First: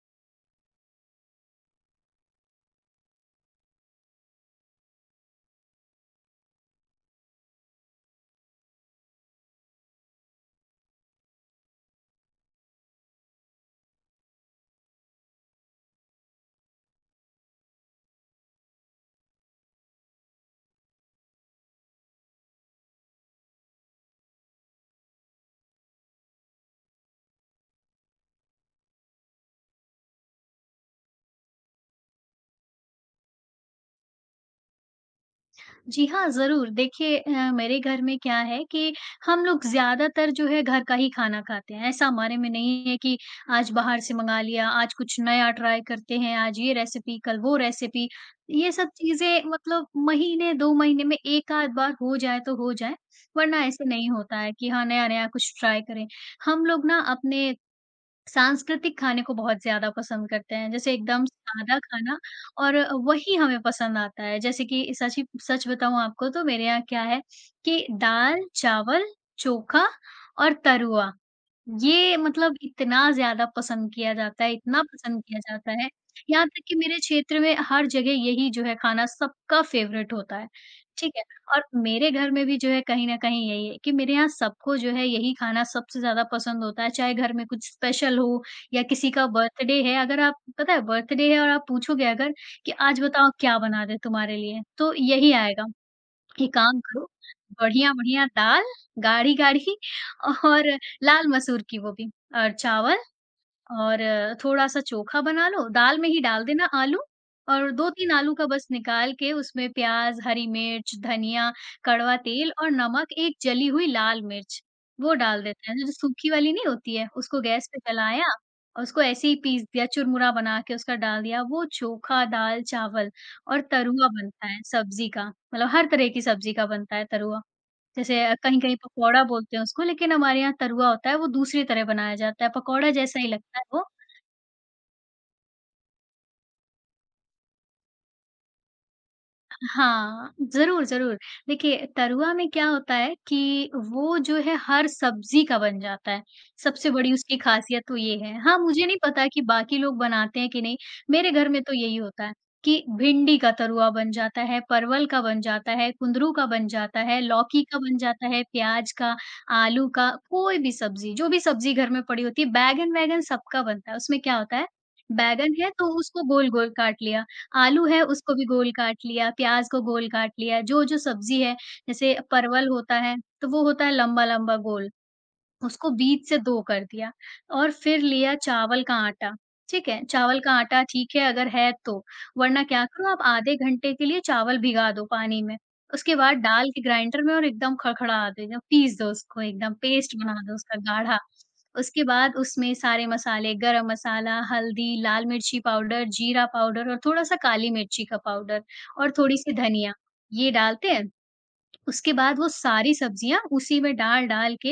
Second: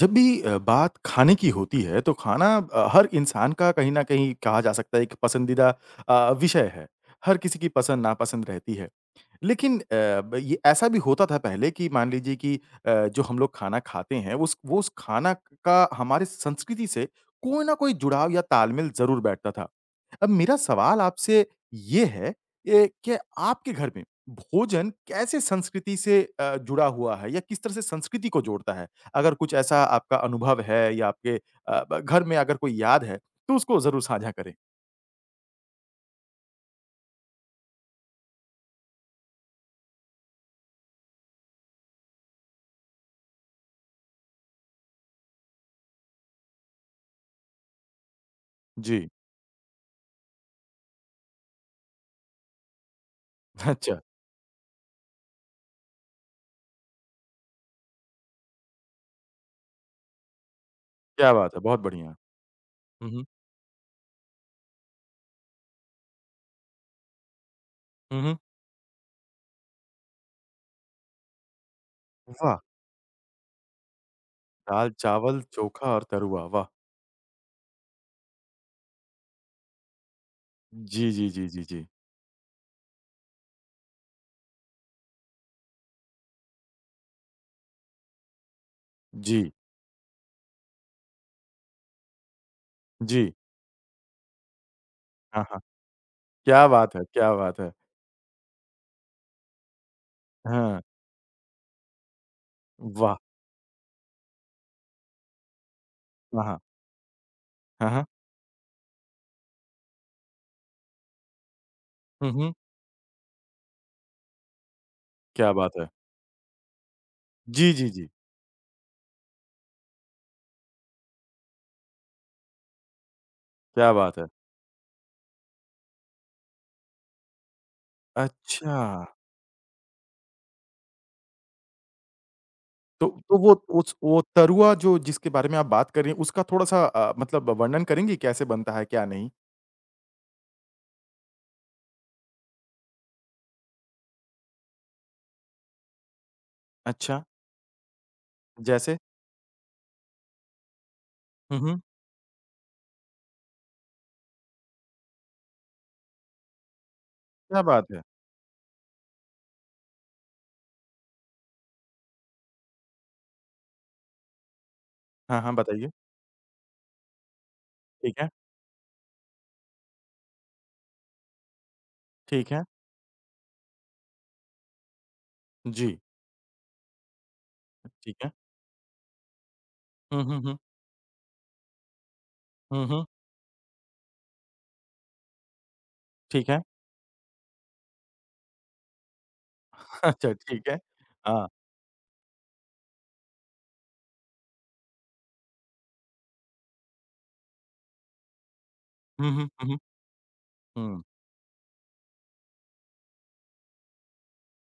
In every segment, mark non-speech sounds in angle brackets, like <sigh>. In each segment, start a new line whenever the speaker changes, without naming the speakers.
जब भी बात खाने की होती है तो खाना हर इंसान का कहीं न कहीं कहा जा सकता है एक पसंदीदा विषय है। हर किसी की पसंद नापसंद रहती है। लेकिन अ, ब ये ऐसा भी होता था पहले कि मान लीजिए कि जो हम लोग खाना खाते हैं उस खाना का हमारे संस्कृति से कोई ना कोई जुड़ाव या तालमेल ज़रूर बैठता था। अब मेरा सवाल आपसे ये है, कि आपके घर में भोजन कैसे संस्कृति से जुड़ा हुआ है या किस तरह से संस्कृति को जोड़ता है? अगर कुछ ऐसा आपका अनुभव है या आपके अ, ब घर में अगर कोई याद है तो उसको ज़रूर साझा करें।
जी हाँ, ज़रूर। देखिए मेरे घर में क्या है कि हम लोग ज़्यादातर जो है घर का ही खाना खाते हैं। ऐसा हमारे में नहीं है कि आज बाहर से मँगा लिया, आज कुछ नया ट्राई करते हैं, आज ये रेसिपी, कल वो रेसिपी। ये सब
जी।
चीज़ें मतलब महीने 2 महीने में 1 आध बार हो जाए तो हो जाए, वरना
<laughs>
ऐसे
अच्छा।
नहीं होता है कि हाँ, नया-नया कुछ ट्राई करें। हम लोग ना अपने सांस्कृतिक खाने को बहुत ज़्यादा पसंद करते हैं, जैसे एकदम
क्या बात है!
सादा
बहुत बढ़िया।
खाना और
हुँ, हुँ।
वही हमें पसंद आता है। जैसे कि सच ही सच बताऊँ आपको तो मेरे यहाँ क्या है कि
हुँ, हुँ।
दाल, चावल, चोखा और तरुआ ये मतलब
वाह!
इतना ज़्यादा पसंद किया जाता है, इतना पसंद किया
दाल-चावल,
जाता है,
चोखा और तरुआ,
यहाँ तक
वाह!
कि मेरे क्षेत्र में हर जगह यही जो है खाना सबका फ़ेवरेट होता है,
जी,
ठीक है?
जी, जी, जी,
और
जी।
मेरे घर में भी जो है कहीं न कहीं यही है कि मेरे यहाँ सबको जो है यही खाना सबसे ज़्यादा पसंद होता है, चाहे घर में कुछ स्पेशल हो या किसी का
जी,
बर्थडे है, अगर आप पता है बर्थडे है और आप पूछोगे अगर कि आज बताओ
जी।
क्या बना दें तुम्हारे लिए, तो यही
हाँ, हाँ।
आएगा। एक
क्या
काम
बात है!
करो,
क्या बात है!
बढ़िया-बढ़िया दाल, गाढ़ी-गाढ़ी और
हाँ।
लाल मसूर की वो भी और चावल
वाह!
और थोड़ा-सा चोखा बना लो, दाल में ही
हाँ,
डाल
हाँ।
देना आलू और
हाँ, हाँ।
2-3 आलू का बस निकाल के उसमें प्याज़, हरी मिर्च, धनिया, कड़वा
हुँ, हुँ।
तेल और नमक, एक जली हुई लाल मिर्च, वो डाल
क्या
देते
बात
हैं।
है!
जो सूखी वाली नहीं होती है, उसको गैस
जी,
पे
जी, जी।
जलाया और उसको ऐसे ही पीस दिया, चुरमुरा बना के उसका डाल दिया। वो चोखा, दाल, चावल और
क्या
तरुआ
बात है!
बनता है सब्ज़ी का, मतलब हर तरह की सब्ज़ी का बनता है तरुआ। जैसे कहीं-कहीं
अच्छा।
पकौड़ा बोलते हैं उसको, लेकिन हमारे यहाँ तरुआ होता है, वो दूसरी तरह बनाया जाता है, पकौड़ा जैसा ही
तो वो
लगता है वो।
उस वो तरुआ जो जिसके बारे में आप बात कर रही हैं, उसका थोड़ा-सा मतलब वर्णन करेंगी कैसे बनता है, क्या नहीं?
हाँ, ज़रूर, ज़रूर। देखिए, तरुआ में क्या होता है कि वो जो है हर सब्ज़ी का बन जाता है, सबसे बड़ी
अच्छा,
उसकी ख़ासियत तो ये है। हाँ, मुझे
जैसे?
नहीं पता कि बाकी लोग बनाते हैं कि नहीं, मेरे घर
हुँ,
में तो
हुँ।
यही होता है कि भिंडी का तरुआ बन जाता है, परवल का बन जाता है, कुंदरू का बन जाता है,
क्या
लौकी का
बात
बन
है!
जाता है, प्याज़ का, आलू का, कोई भी सब्ज़ी, जो भी सब्ज़ी घर में पड़ी होती है, बैंगन-वैगन सबका बनता है। उसमें क्या होता है,
हाँ, हाँ,
बैंगन है तो
बताइए।
उसको गोल-गोल काट लिया, आलू है
ठीक है।
उसको भी गोल काट लिया, प्याज़ को गोल काट लिया, जो-जो सब्ज़ी है, जैसे
ठीक है।
परवल होता है, तो वो होता है लंबा-लंबा गोल। उसको
जी।
बीच से 2 कर दिया और फिर
ठीक है।
लिया चावल का आटा, ठीक है?
हुँ, हुँ,
चावल का
हुँ।
आटा ठीक है अगर है तो, वरना
हुँ,
क्या
हुँ।
करो आप आधे घंटे के लिए चावल भिगा दो पानी में, उसके बाद
ठीक है।
डाल के ग्राइंडर में और एकदम खड़खड़ा दो, पीस दो उसको एकदम
<laughs>
पेस्ट
अच्छा,
बना दो
ठीक है।
उसका गाढ़ा।
हाँ।
उसके बाद उसमें सारे मसाले गरम मसाला, हल्दी, लाल मिर्ची पाउडर, जीरा पाउडर और थोड़ा-सा काली मिर्ची का पाउडर और
हुँ, हुँ,
थोड़ी-सी
हुँ, हुँ।
धनिया, ये डालते
हुँ।
हैं उसके बाद वो सारी सब्जियाँ उसी में डाल-डाल के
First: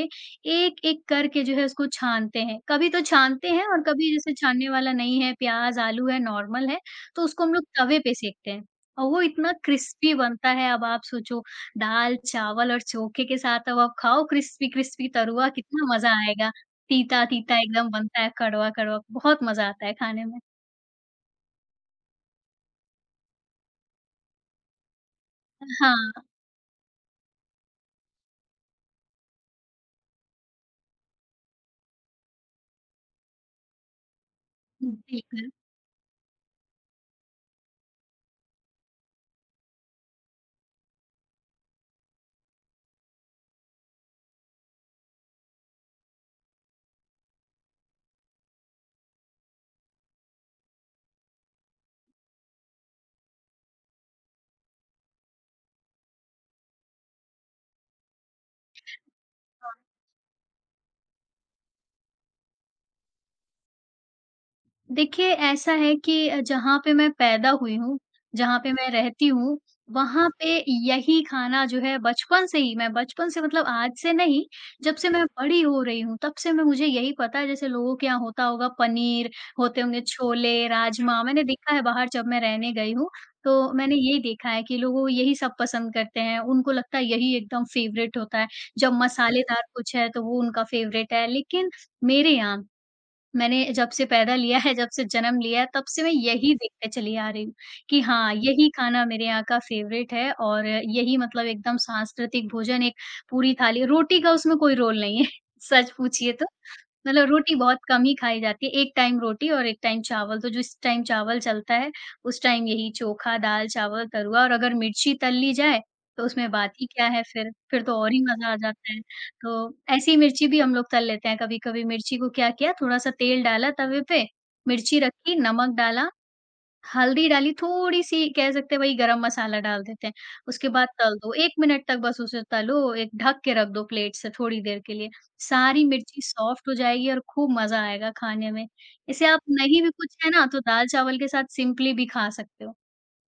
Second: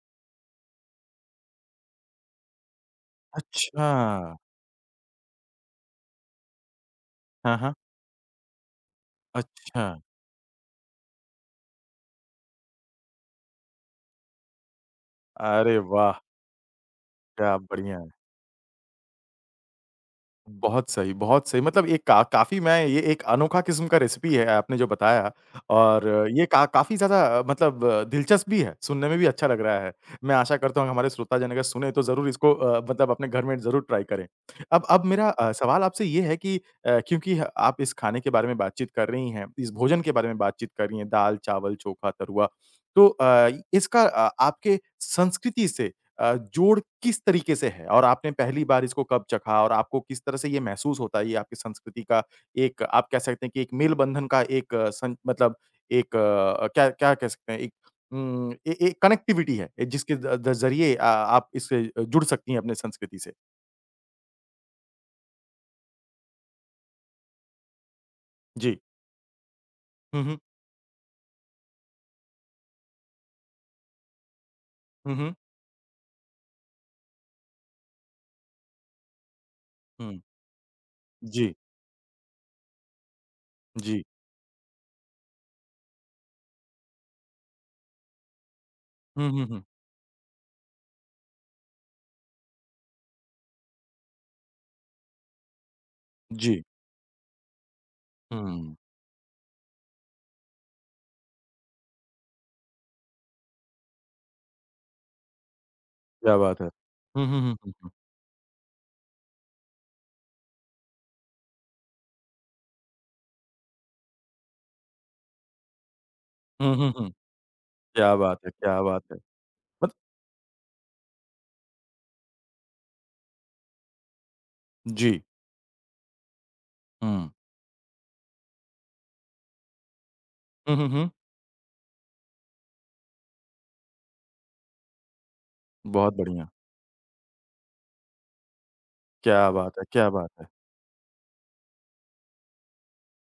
एक-एक करके जो है उसको छानते हैं। कभी तो छानते हैं और
अच्छा!
कभी जैसे छानने वाला नहीं है, प्याज़, आलू है, नॉर्मल है, तो उसको हम
हाँ,
लोग
हाँ।
तवे पे सेकते हैं और वो इतना
अच्छा!
क्रिस्पी बनता है अब आप सोचो दाल, चावल और चोखे के साथ अब आप खाओ क्रिस्पी-क्रिस्पी तरुआ
अरे
कितना मज़ा
वाह!
आएगा।
क्या
तीता-तीता एकदम
बढ़िया!
बनता है, कड़वा-कड़वा बहुत मज़ा आता है खाने में।
बहुत सही, बहुत सही। मतलब ये का काफ़ी मैं ये एक अनोखा किस्म का रेसिपी है आपने जो बताया
हाँ,
और ये का काफ़ी ज़्यादा मतलब दिलचस्प भी है, सुनने में भी अच्छा लग रहा है। मैं आशा करता हूँ हमारे श्रोताजन अगर सुने तो ज़रूर इसको मतलब अपने घर में ज़रूर ट्राई करें। अब मेरा
बिल्कुल।
सवाल आपसे ये है कि क्योंकि आप इस खाने के बारे में बातचीत कर रही हैं, इस भोजन के बारे में बातचीत कर रही हैं, दाल, चावल, चोखा, तरुआ। तो इसका आपके संस्कृति से जोड़ किस तरीके से है? और आपने पहली बार इसको कब चखा और आपको किस तरह से ये महसूस होता है? ये आपकी संस्कृति का एक आप कह सकते हैं कि एक मेल-बंधन का एक अ, सं मतलब एक अ, क्या क्या कह सकते हैं? एक उम, ए एक कनेक्टिविटी है, जिसके द द ज़रिए आप इससे जुड़ सकती हैं अपने संस्कृति से।
देखिए, ऐसा है कि जहाँ पे मैं पैदा हुई हूँ, जहाँ पे
जी।
मैं रहती हूँ,
हुँ,
वहाँ
हुँ।
पे यही खाना जो है बचपन से ही मैं बचपन से मतलब आज से नहीं, जब से
हुँ,
मैं
हुँ।
बड़ी हो रही हूँ, तब से मैं मुझे यही पता है जैसे लोगों के यहाँ होता होगा पनीर, होते होंगे
हुँ।
छोले, राजमा, मैंने
जी,
देखा है बाहर जब मैं रहने गई हूँ, तो मैंने
जी।
यही देखा है कि लोगों यही सब पसंद करते हैं, उनको लगता है यही एकदम फ़ेवरेट होता है। जब
हुँ, हुँ,
मसालेदार
हुँ।
कुछ है, तो वो उनका फ़ेवरेट है, लेकिन मेरे यहाँ मैंने जब से पैदा लिया है, जब से जन्म लिया है, तब से मैं यही
जी।
देखते चली आ रही हूँ कि हाँ, यही
हुँ।
खाना मेरे यहाँ का फ़ेवरेट है और यही मतलब एकदम सांस्कृतिक भोजन एक पूरी थाली रोटी का उसमें कोई रोल नहीं है, <laughs> सच पूछिए
क्या
तो।
बात है। हुँ,
मतलब
हुँ,
रोटी
हुँ,
बहुत
हुँ।
कम ही खाई जाती है, एक टाइम रोटी और एक टाइम चावल, तो जिस टाइम चावल चलता है, उस टाइम यही चोखा, दाल, चावल, तरुआ और अगर मिर्ची तल ली जाए, तो उसमें बात
हुँ,
ही
हुँ,
क्या
हुँ।
है फिर तो और
क्या
ही
बात है,
मज़ा आ
क्या
जाता है।
बात है।
तो
मत
ऐसी मिर्ची भी हम लोग तल लेते हैं कभी-कभी, मिर्ची को क्या किया, थोड़ा-सा तेल डाला तवे पे, मिर्ची
जी।
रखी, नमक डाला हल्दी
हुँ।
डाली, थोड़ी-सी कह सकते हैं वही गरम मसाला डाल देते हैं, उसके
हुँ, हुँ,
बाद
हुँ।
तल दो, 1 मिनट तक बस उसे तलो, एक ढक के रख दो प्लेट से थोड़ी देर के लिए, सारी
बहुत
मिर्ची
बढ़िया।
सॉफ्ट हो जाएगी और खूब मज़ा आएगा खाने में। इसे आप
क्या बात
नहीं
है!
भी
क्या
कुछ
बात
है ना,
है!
तो दाल-चावल के साथ सिंपली भी खा सकते हो,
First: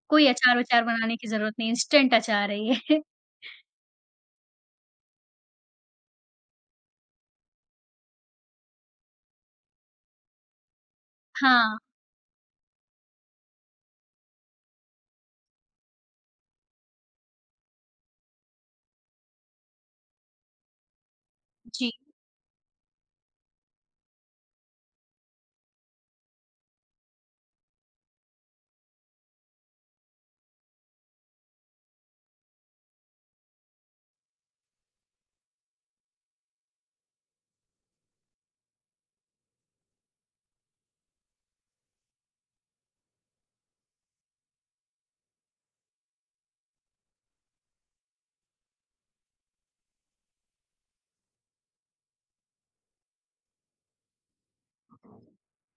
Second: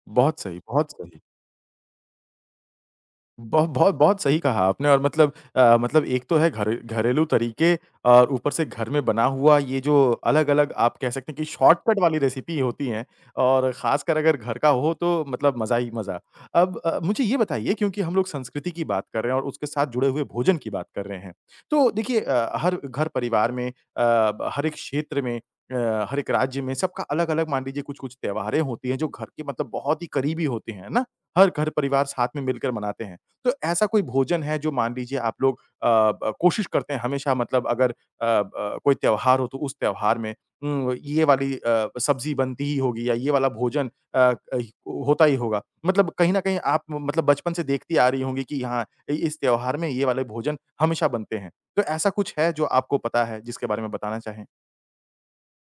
कोई
बहुत सही,
अचार-वचार
बहुत
बनाने
सही।
की ज़रूरत नहीं, इंस्टेंट अचार है ये। <laughs>
बहुत बहुत सही कहा आपने और मतलब मतलब एक तो है घर घरेलू तरीके और ऊपर से घर में बना हुआ ये जो अलग-अलग आप कह सकते हैं कि
हाँ,
शॉर्टकट वाली रेसिपी होती हैं और ख़ासकर अगर घर का हो तो मतलब मज़ा ही मज़ा। अब मुझे ये बताइए क्योंकि हम लोग संस्कृति की बात कर रहे हैं और उसके साथ जुड़े हुए भोजन की बात कर रहे हैं। तो
जी।
देखिए हर घर परिवार में हर एक क्षेत्र में हर एक राज्य में सबका अलग-अलग मान लीजिए कुछ-कुछ त्योहारें होती हैं जो घर के मतलब बहुत ही करीबी होते हैं, है ना? हर घर परिवार साथ में मिलकर मनाते हैं। तो ऐसा कोई भोजन है जो मान लीजिए आप लोग अ, ब कोशिश करते हैं हमेशा मतलब अगर अ, ब कोई त्योहार हो तो उस त्योहार में ये वाली सब्ज़ी बनती ही होगी या ये वाला भोजन अ, अहि होता ही होगा। मतलब कहीं न कहीं आप मतलब बचपन से देखती आ रही होंगी कि हाँ, इ इस त्योहार में ये वाले भोजन हमेशा बनते हैं। तो ऐसा कुछ है जो आपको पता है जिसके बारे में बताना चाहें?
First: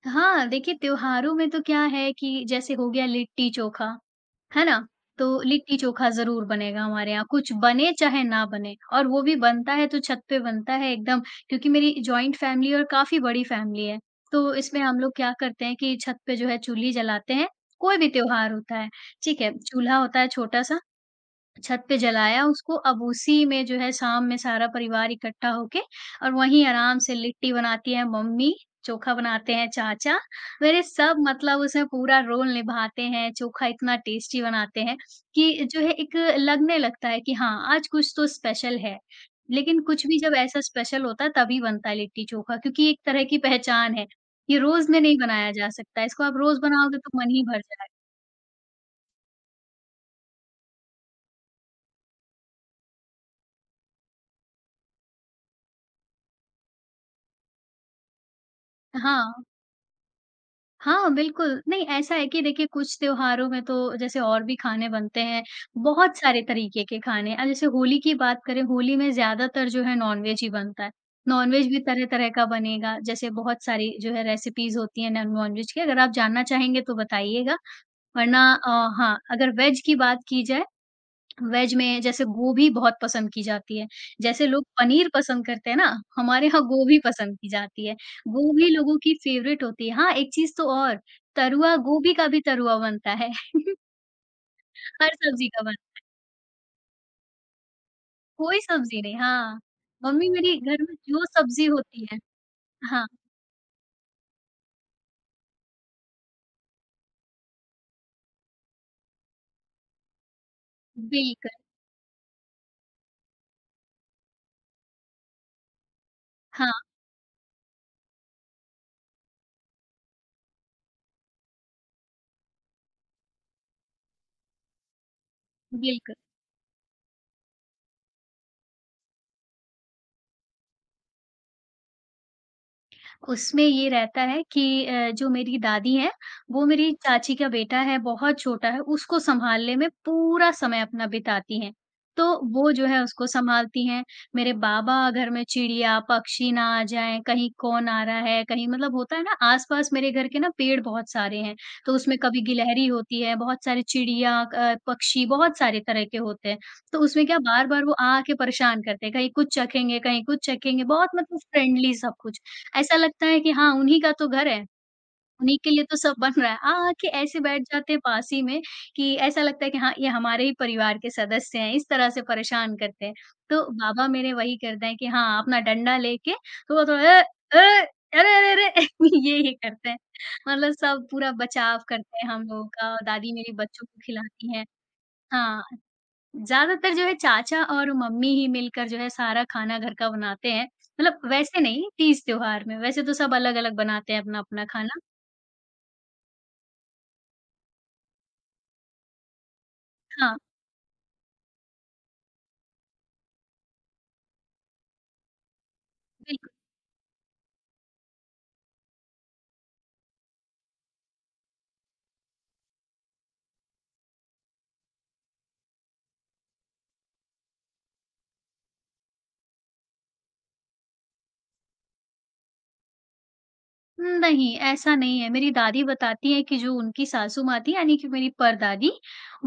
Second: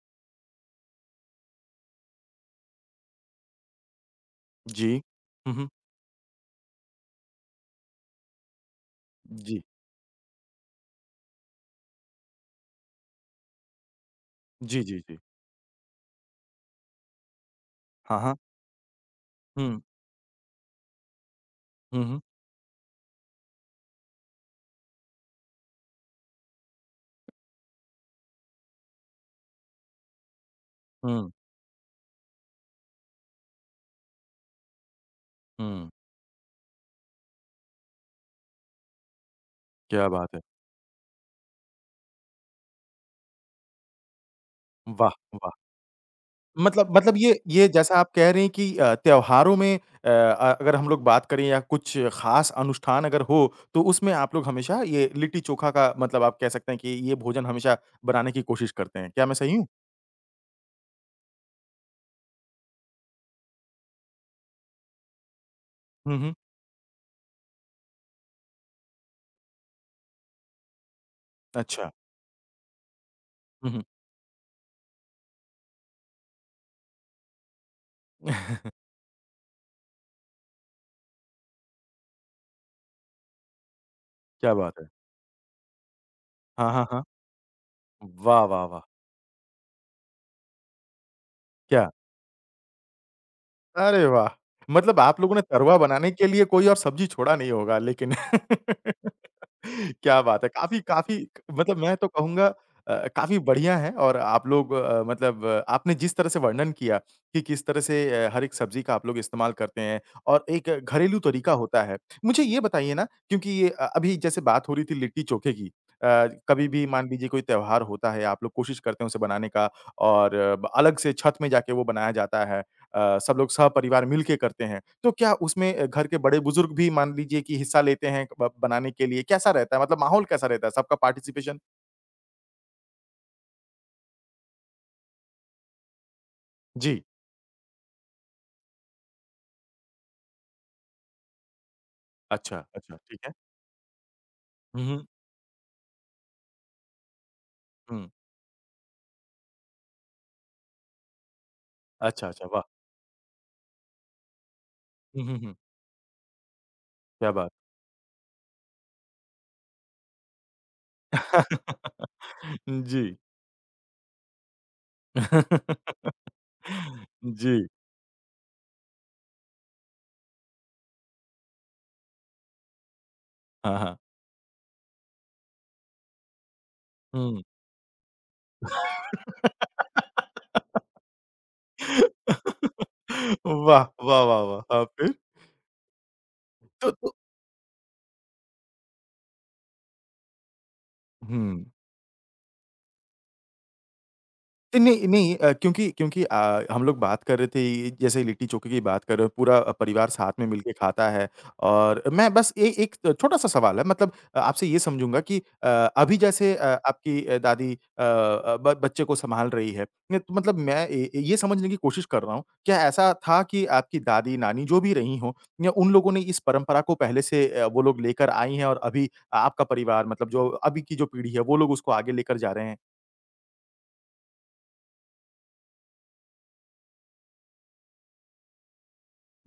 हाँ, देखिए त्योहारों में तो क्या है कि जैसे हो गया लिट्टी-चोखा है ना?
जी।
तो
हुँ, हुँ।
लिट्टी-चोखा ज़रूर बनेगा हमारे यहाँ, कुछ बने चाहे ना बने और वो भी
जी।
बनता है तो छत पे बनता है एकदम क्योंकि मेरी जॉइंट फैमिली और काफ़ी बड़ी फैमिली है। तो इसमें
जी,
हम
जी,
लोग
जी।
क्या करते हैं कि छत पे जो है चूल्ही जलाते हैं, कोई भी
हाँ, हाँ।
त्योहार होता है, ठीक है?
हुँ।
चूल्हा होता है छोटा-सा छत पे
हुँ, हुँ।
जलाया उसको, अब उसी में जो है शाम में सारा परिवार इकट्ठा होके और वहीं आराम से लिट्टी बनाती हैं मम्मी, चोखा बनाते हैं चाचा, मेरे सब
हुँ,
मतलब उसमें पूरा रोल निभाते हैं, चोखा इतना टेस्टी बनाते हैं कि जो
हुँ।
है एक लगने लगता है कि हाँ, आज कुछ तो स्पेशल है। लेकिन कुछ
क्या
भी
बात
जब
है!
ऐसा स्पेशल होता है तभी बनता है लिट्टी-चोखा क्योंकि एक तरह की पहचान है, ये रोज़ में
वाह!
नहीं बनाया जा सकता, इसको आप रोज़
मतलब
बनाओगे
मतलब
तो मन
ये
ही भर
ये जैसा
जाएगा।
आप कह रहे हैं कि त्योहारों में अगर हम लोग बात करें या कुछ खास अनुष्ठान अगर हो, तो उसमें आप लोग हमेशा ये लिट्टी-चोखा का मतलब आप कह सकते हैं कि ये भोजन हमेशा बनाने की कोशिश करते हैं। क्या मैं
हाँ।
सही हूँ?
हाँ, बिल्कुल। नहीं, ऐसा है कि देखिए कुछ त्योहारों में तो जैसे और भी खाने बनते हैं, बहुत
हुँ, हुँ।
सारे तरीके के खाने। जैसे होली की बात करें, होली में ज़्यादातर जो है नॉनवेज ही बनता है। नॉनवेज भी
अच्छा।
तरह-तरह का बनेगा, जैसे बहुत
हुँ, हुँ।
सारी जो है रेसिपीज़ होती हैं न नॉनवेज की। अगर आप जानना चाहेंगे तो बताइएगा, वरना अ,
<laughs>
हाँ, अगर वेज की बात की जाए वेज में जैसे गोभी बहुत पसंद की जाती है। जैसे
क्या
लोग
बात है!
पनीर पसंद करते हैं ना, हमारे यहाँ
हाँ, हाँ,
गोभी
हाँ।
पसंद की जाती है।
वाह, वाह,
गोभी
वाह!
लोगों की फ़ेवरेट होती है। हाँ, एक चीज़ तो और तरुआ
क्या?
गोभी का भी तरुआ बनता है,
अरे वाह!
<laughs>
मतलब
हर
आप लोगों ने
सब्ज़ी का बन
तरुआ बनाने के लिए कोई और सब्ज़ी छोड़ा नहीं होगा लेकिन। <laughs>
कोई सब्ज़ी नहीं हाँ,
क्या
मम्मी
बात है!
मेरी
काफ़ी
घर में जो
काफ़ी
सब्ज़ी
मतलब मैं
होती
तो
है
कहूँगा
हाँ,
काफ़ी बढ़िया है और आप लोग आपने जिस तरह से वर्णन किया कि किस तरह से हर एक सब्ज़ी का आप लोग इस्तेमाल करते हैं और एक घरेलू तरीका
बिल्कुल।
होता है। मुझे ये बताइए ना क्योंकि ये अभी जैसे बात हो रही थी लिट्टी-चोखे की। कभी भी
हाँ,
मान लीजिए कोई त्योहार होता है, आप लोग कोशिश करते हैं उसे बनाने का और ब अलग से छत में जाके वो बनाया जाता है। सब लोग सपरिवार मिल के करते हैं। तो क्या उसमें घर
बिल्कुल।
के बड़े-बुज़ुर्ग भी मान लीजिए कि हिस्सा लेते हैं ब बनाने के लिए? कैसा रहता है मतलब माहौल कैसा रहता है सबका पार्टिसिपेशन?
उसमें ये रहता है कि जो मेरी दादी हैं, वो मेरी
जी।
चाची का बेटा है, बहुत छोटा है, उसको सँभालने में पूरा समय अपना बिताती हैं। तो
अच्छा,
वो जो
अच्छा,
है
ठीक
उसको
है।
सँभालती हैं। मेरे
हुँ,
बाबा
हुँ,
घर में चिड़िया, पक्षी ना आ जाएँ, कहीं कौन आ
हुँ।
रहा है, कहीं मतलब होता है ना आस-पास मेरे घर के ना पेड़ बहुत सारे हैं, तो उसमें
अच्छा,
कभी
अच्छा, वाह!
गिलहरी होती है, बहुत सारी चिड़िया,
हुँ,
पक्षी
हुँ, हुँ।
बहुत सारे तरह के होते हैं। तो उसमें
क्या
क्या
बात!
बार-बार वो आ के परेशान करते हैं, कहीं कुछ चखेंगे, बहुत मतलब फ्रेंडली सब कुछ।
<laughs>
ऐसा
जी।
लगता है कि हाँ, उन्हीं का तो घर है, उन्हीं के लिए तो सब
<laughs>
बन रहा है। आ-आके ऐसे
जी।
बैठ जाते हैं पास ही में कि ऐसा लगता है कि हाँ, ये हमारे ही परिवार के सदस्य हैं, इस तरह से परेशान करते हैं। तो
हाँ, हाँ।
बाबा मेरे वही करते हैं कि हाँ, अपना डंडा लेके थोड़ा-थोड़ा
हुँ।
अ, अरे, अरे, अरे! <laughs> ये ही करते हैं। मतलब
<laughs>
सब पूरा बचाव करते हैं हम लोगों का, और दादी मेरी बच्चों
वाह!
को
वाह, वाह,
खिलाती
वाह!
हैं।
हाँ, फिर?
हाँ।
तो
ज़्यादातर जो
तो
है चाचा और मम्मी ही मिलकर जो है सारा खाना घर का बनाते हैं। मतलब वैसे
हुँ।
नहीं तीज त्योहार में, वैसे तो सब अलग-अलग बनाते हैं अपना-अपना खाना।
नहीं, नहीं, क्योंकि क्योंकि हम लिग बात कर रहे थे जैसे लिट्टी-चोखे की बात कर रहे हो, पूरा परिवार साथ
हाँ,
में मिलके खाता है और मैं बस ए एक छोटा-सा सवाल है मतलब आपसे ये समझूँगा कि अ, अभी
बिल
जैसे आपकी दादी अ अ, ब बच्चे को सँभाल रही है। नहीं तो मतलब मैं ये समझने की कोशिश कर रहा हूँ, क्या ऐसा था कि आपकी दादी, नानी जो भी रही हों या उन लोगों ने इस परंपरा को पहले से वो लोग लेकर आई हैं और अभी आपका परिवार मतलब जो अभी की जो पीढ़ी है, वो लोग उसको आगे लेकर जा रहे हैं?
नहीं, ऐसा नहीं है। मेरी दादी बताती हैं कि जो उनकी सासू माँ थी यानी कि मेरी परदादी,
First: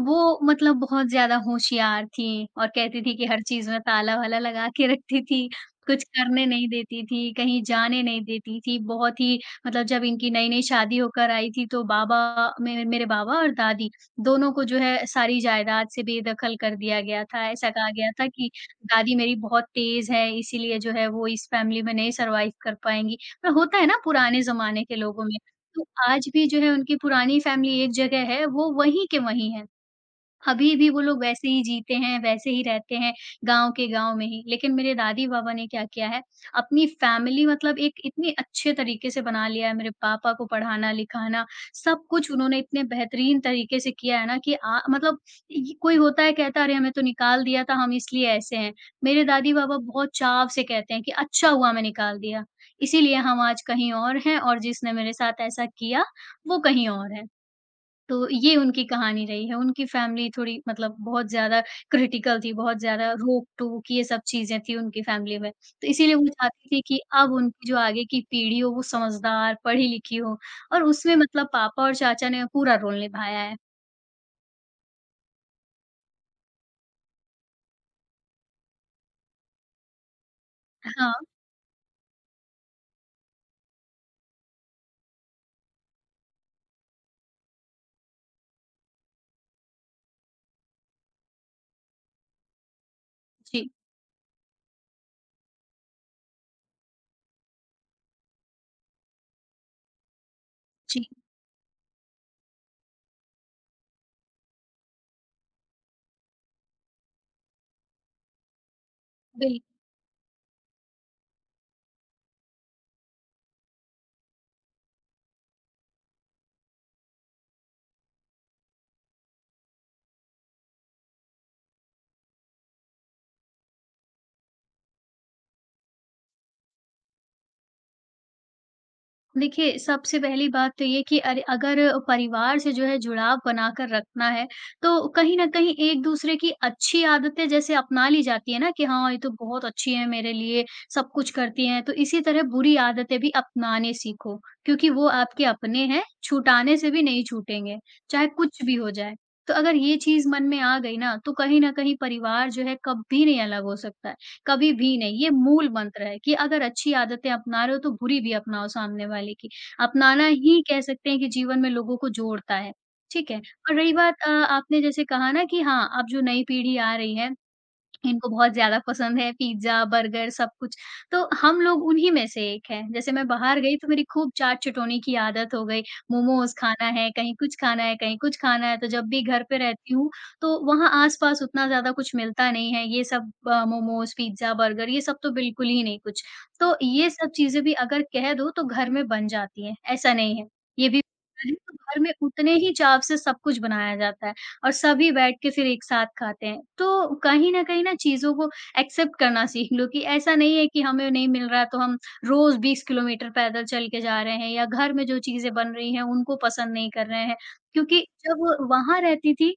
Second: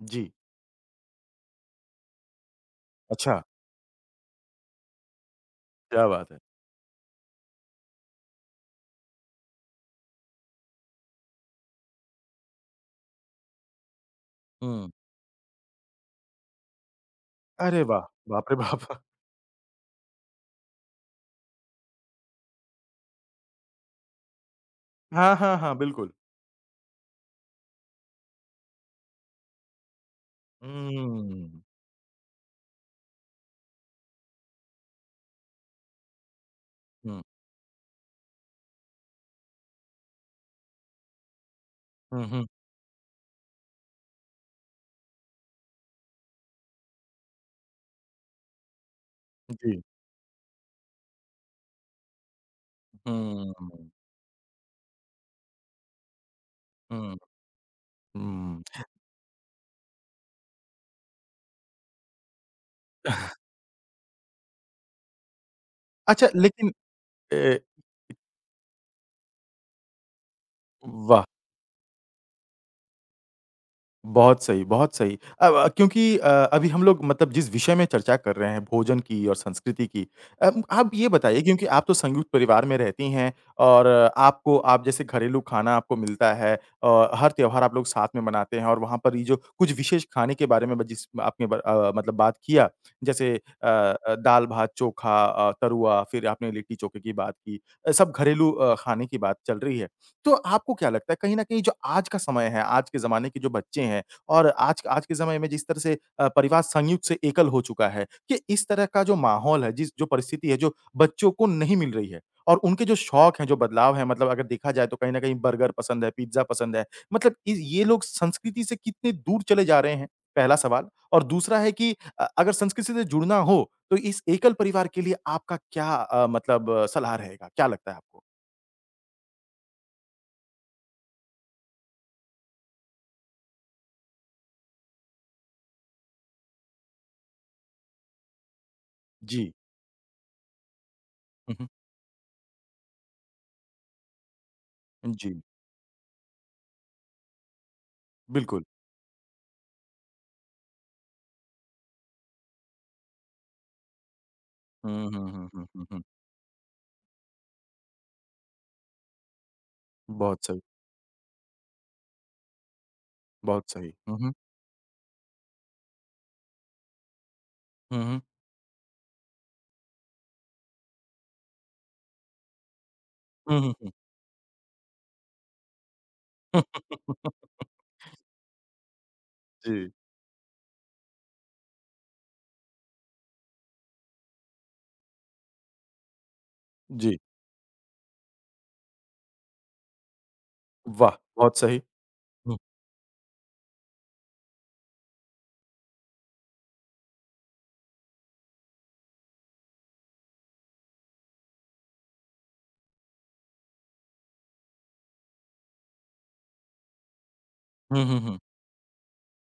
जी,
मतलब बहुत ज़्यादा होशियार थीं और कहती थी कि
अच्छा।
हर चीज़ में ताला-वाला लगा के रखती थी, कुछ
क्या बात है!
करने नहीं देती थी, कहीं जाने नहीं देती थी। बहुत ही मतलब जब इनकी नई-नई शादी होकर आई थी तो बाबा मेरे मेरे बाबा और दादी दोनों को जो
हुँ।
है सारी जायदाद से बेदखल कर दिया गया था। ऐसा
अरे
कहा
वाह!
गया था
बाप
कि
रे बाप!
दादी मेरी बहुत तेज़ है इसीलिए जो है वो इस फ़ैमिली में नहीं सर्वाइव कर पाएँगी। में होता है ना पुराने ज़माने के लोगों
हाँ,
में,
हाँ, हाँ,
तो
बिल्कुल।
आज भी जो है उनकी पुरानी फैमिली एक जगह है, वो वहीं के वहीं है। अभी भी वो लोग वैसे
हुँ,
ही जीते हैं, वैसे ही रहते हैं, गाँव के गाँव में ही। लेकिन मेरे दादी-बाबा ने क्या किया है, अपनी
हुँ,
फैमिली मतलब एक इतने अच्छे तरीके से बना लिया है, मेरे पापा को पढ़ाना-लिखाना, सब
हुँ,
कुछ
हुँ।
उन्होंने इतने बेहतरीन तरीके से किया है ना कि मतलब इ कोई होता है कहता है, "अरे! हमें तो निकाल दिया था, हम इसलिए ऐसे हैं।" मेरे दादी-बाबा
जी।
बहुत चाव से कहते हैं कि, "अच्छा हुआ हमें निकाल दिया, इसीलिए हम
हुँ,
आज
हुँ,
कहीं और हैं और जिसने मेरे साथ ऐसा किया, वो कहीं और
हुँ।
है।" तो ये
हुँ।
उनकी कहानी रही है। उनकी फैमिली थोड़ी मतलब बहुत ज़्यादा क्रिटिकल थी, बहुत ज़्यादा
<laughs>
रोक-टोक ये सब चीज़ें थी उनकी फैमिली में। तो इसीलिए वो
अच्छा
चाहती
लेकिन
थी कि अब
ए
उनकी जो आगे की पीढ़ी हो वो समझदार, पढ़ी-लिखी हो और उसमें
वाह!
मतलब पापा और चाचा ने पूरा रोल निभाया है।
बहुत सही, बहुत सही। क्योंकि अभी हम लोग मतलब जिस विषय में चर्चा कर रहे हैं भोजन की और संस्कृति की। आप ये
हाँ।
बताइए क्योंकि आप तो संयुक्त परिवार में रहती हैं और आपको आप जैसे घरेलू खाना आपको मिलता है और हर त्योहार आप लोग साथ में मनाते हैं और वहाँ पर ये जो कुछ विशेष खाने के बारे में ब जिस आपने मतलब बात किया जैसे
जी,
दाल-भात, चोखा तरुआ, फिर आपने लिट्टी-चोखे की बात की। सब घरेलू खाने की बात चल रही है। तो आपको क्या
जी।
लगता है कहीं न कहीं जो आज का समय है, आज के ज़माने के जो बच्चे हैं और आज आज के समय में जिस तरह से परिवार संयुक्त से एकल हो चुका है, कि इस तरह का जो माहौल
बिल्कुल।
है, जिस जो परिस्थिति है, जो बच्चों को नहीं मिल रही है और उनके जो शौक हैं, जो बदलाव हैं मतलब अगर देखा जाए तो कहीं न कहीं बर्गर पसंद है, पिज़्ज़ा पसंद है। मतलब इ ये लोग संस्कृति से कितने दूर चले जा रहे हैं? पहला सवाल और दूसरा है कि अगर संस्कृति से जुड़ना हो, तो इस एकल परिवार के लिए आपका क्या सलाह रहेगा? क्या लगता है आपको?
देखिए, सबसे पहली बात तो ये कि अरे अगर परिवार से जो है जुड़ाव बनाकर रखना है, तो कहीं न कहीं एक-दूसरे की अच्छी आदतें जैसे अपना ली जाती है ना कि हाँ, ये तो
जी।
बहुत अच्छी है मेरे लिए, सब कुछ
हुँ,
करती
हुँ।
हैं, तो इसी तरह बुरी आदतें भी अपनाने सीखो, क्योंकि वो
जी।
आपके अपने हैं, छुटाने से भी नहीं छूटेंगे, चाहे कुछ
बिल्कुल।
भी हो जाए। तो अगर ये चीज़ मन में आ गई ना, तो कहीं न कहीं परिवार जो है कभी नहीं अलग हो सकता। है। कभी भी
हुँ,
नहीं।
हुँ,
ये
हुँ, हुँ,
मूल
हुँ, हुँ।
मंत्र है कि अगर अच्छी आदतें अपना रहे हो तो बुरी भी अपनाओ सामने वाले की। अपनाना
बहुत सही,
ही कह सकते हैं कि जीवन में लोगों को जोड़ता है। ठीक है?
बहुत
और
सही।
रही बात
हुँ, हुँ।
आपने जैसे कहा ना कि हाँ, अब जो नई पीढ़ी आ रही है
हुँ, हुँ।
इनको बहुत ज़्यादा पसंद है पिज़्ज़ा, बर्गर सब कुछ। तो हम लोग उन्हीं में से एक हैं। जैसे मैं
हुँ,
बाहर
हुँ,
गई तो
हुँ।
मेरी खूब चाट-चटोनी की आदत हो गई। मोमोज़ खाना है, कहीं
<laughs>
कुछ खाना है, कहीं कुछ खाना है। तो जब भी घर पे
जी,
रहती हूँ तो वहाँ आस-पास उतना ज़्यादा कुछ मिलता नहीं है। ये सब मोमोज़, पिज़्ज़ा, बर्गर ये सब तो बिल्कुल ही नहीं कुछ। तो ये
जी।
सब चीज़ें भी अगर कह दो तो घर में बन जाती हैं, ऐसा नहीं है। ये भी
वाह! बहुत
तो
सही।
घर में उतने
हुँ।
ही चाव से सब कुछ बनाया जाता है। और सभी बैठ के फिर एक साथ खाते हैं। तो कहीं न कहीं ना चीज़ों को एक्सेप्ट करना सीख लो कि ऐसा नहीं है कि हमें नहीं मिल रहा है तो हम रोज़ 20 किलोमीटर पैदल चल के जा रहे हैं या घर में जो चीज़ें बन रही हैं उनको पसंद नहीं कर रहे हैं।
हुँ,
क्योंकि
हुँ, हुँ।
जब वहाँ रहती थी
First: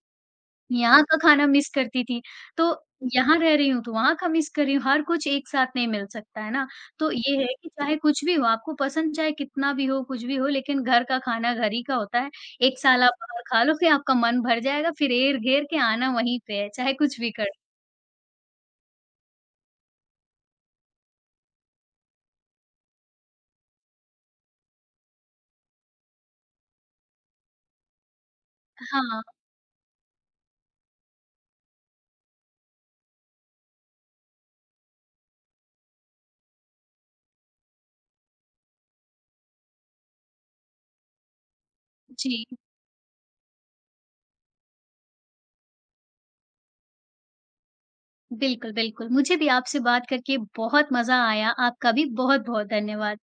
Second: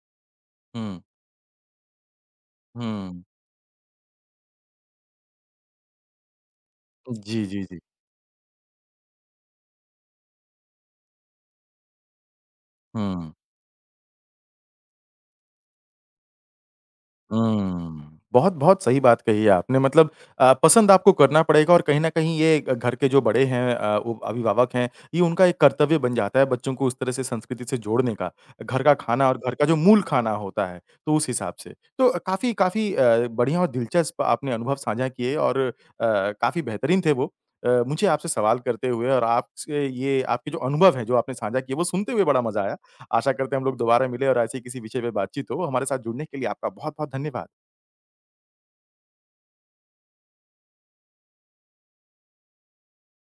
हुँ,
यहाँ का खाना मिस करती थी, तो
हुँ।
यहाँ रह रही हूँ तो वहाँ का मिस कर रही हूँ, हर कुछ एक साथ नहीं मिल सकता है ना। तो ये
जी,
है
जी,
कि
जी।
चाहे कुछ भी हो, आपको पसंद चाहे कितना भी हो, कुछ भी हो लेकिन घर का खाना घर ही का होता है। एक साल आप
हुँ।
बाहर खा लो फिर आपका मन भर जाएगा, फिर एर-घेर के आना वहीं पे है, चाहे कुछ भी कर
हुँ। बहुत-बहुत सही बात कही है आपने मतलब पसंद आपको करना पड़ेगा और कहीं न कहीं ये घ घर के जो बड़े हैं वो अभिभावक हैं, ये उनका एक कर्तव्य बन जाता है बच्चों को उस तरह से संस्कृति से जोड़ने का। घर का
हाँ,
खाना और घर का जो मूल खाना होता है, तो उस हिसाब से। तो काफ़ी काफ़ी बढ़िया और दिलचस्प आपने अनुभव साझा किए और काफ़ी बेहतरीन थे वो। मुझे आपसे सवाल करते हुए और आपसे ये आपके जो अनुभव हैं, जो आपने साझा किए, वो सुनते हुए बड़ा
जी।
मज़ा आया। आशा करते हैं हम लोग दोबारा मिले और ऐसी किसी विषय पे बातचीत हो। हमारे साथ जुड़ने के लिए आपका बहुत-बहुत धन्यवाद।
बिल्कुल, बिल्कुल। मुझे भी आपसे बात करके बहुत मज़ा आया, आपका भी बहुत-बहुत धन्यवाद।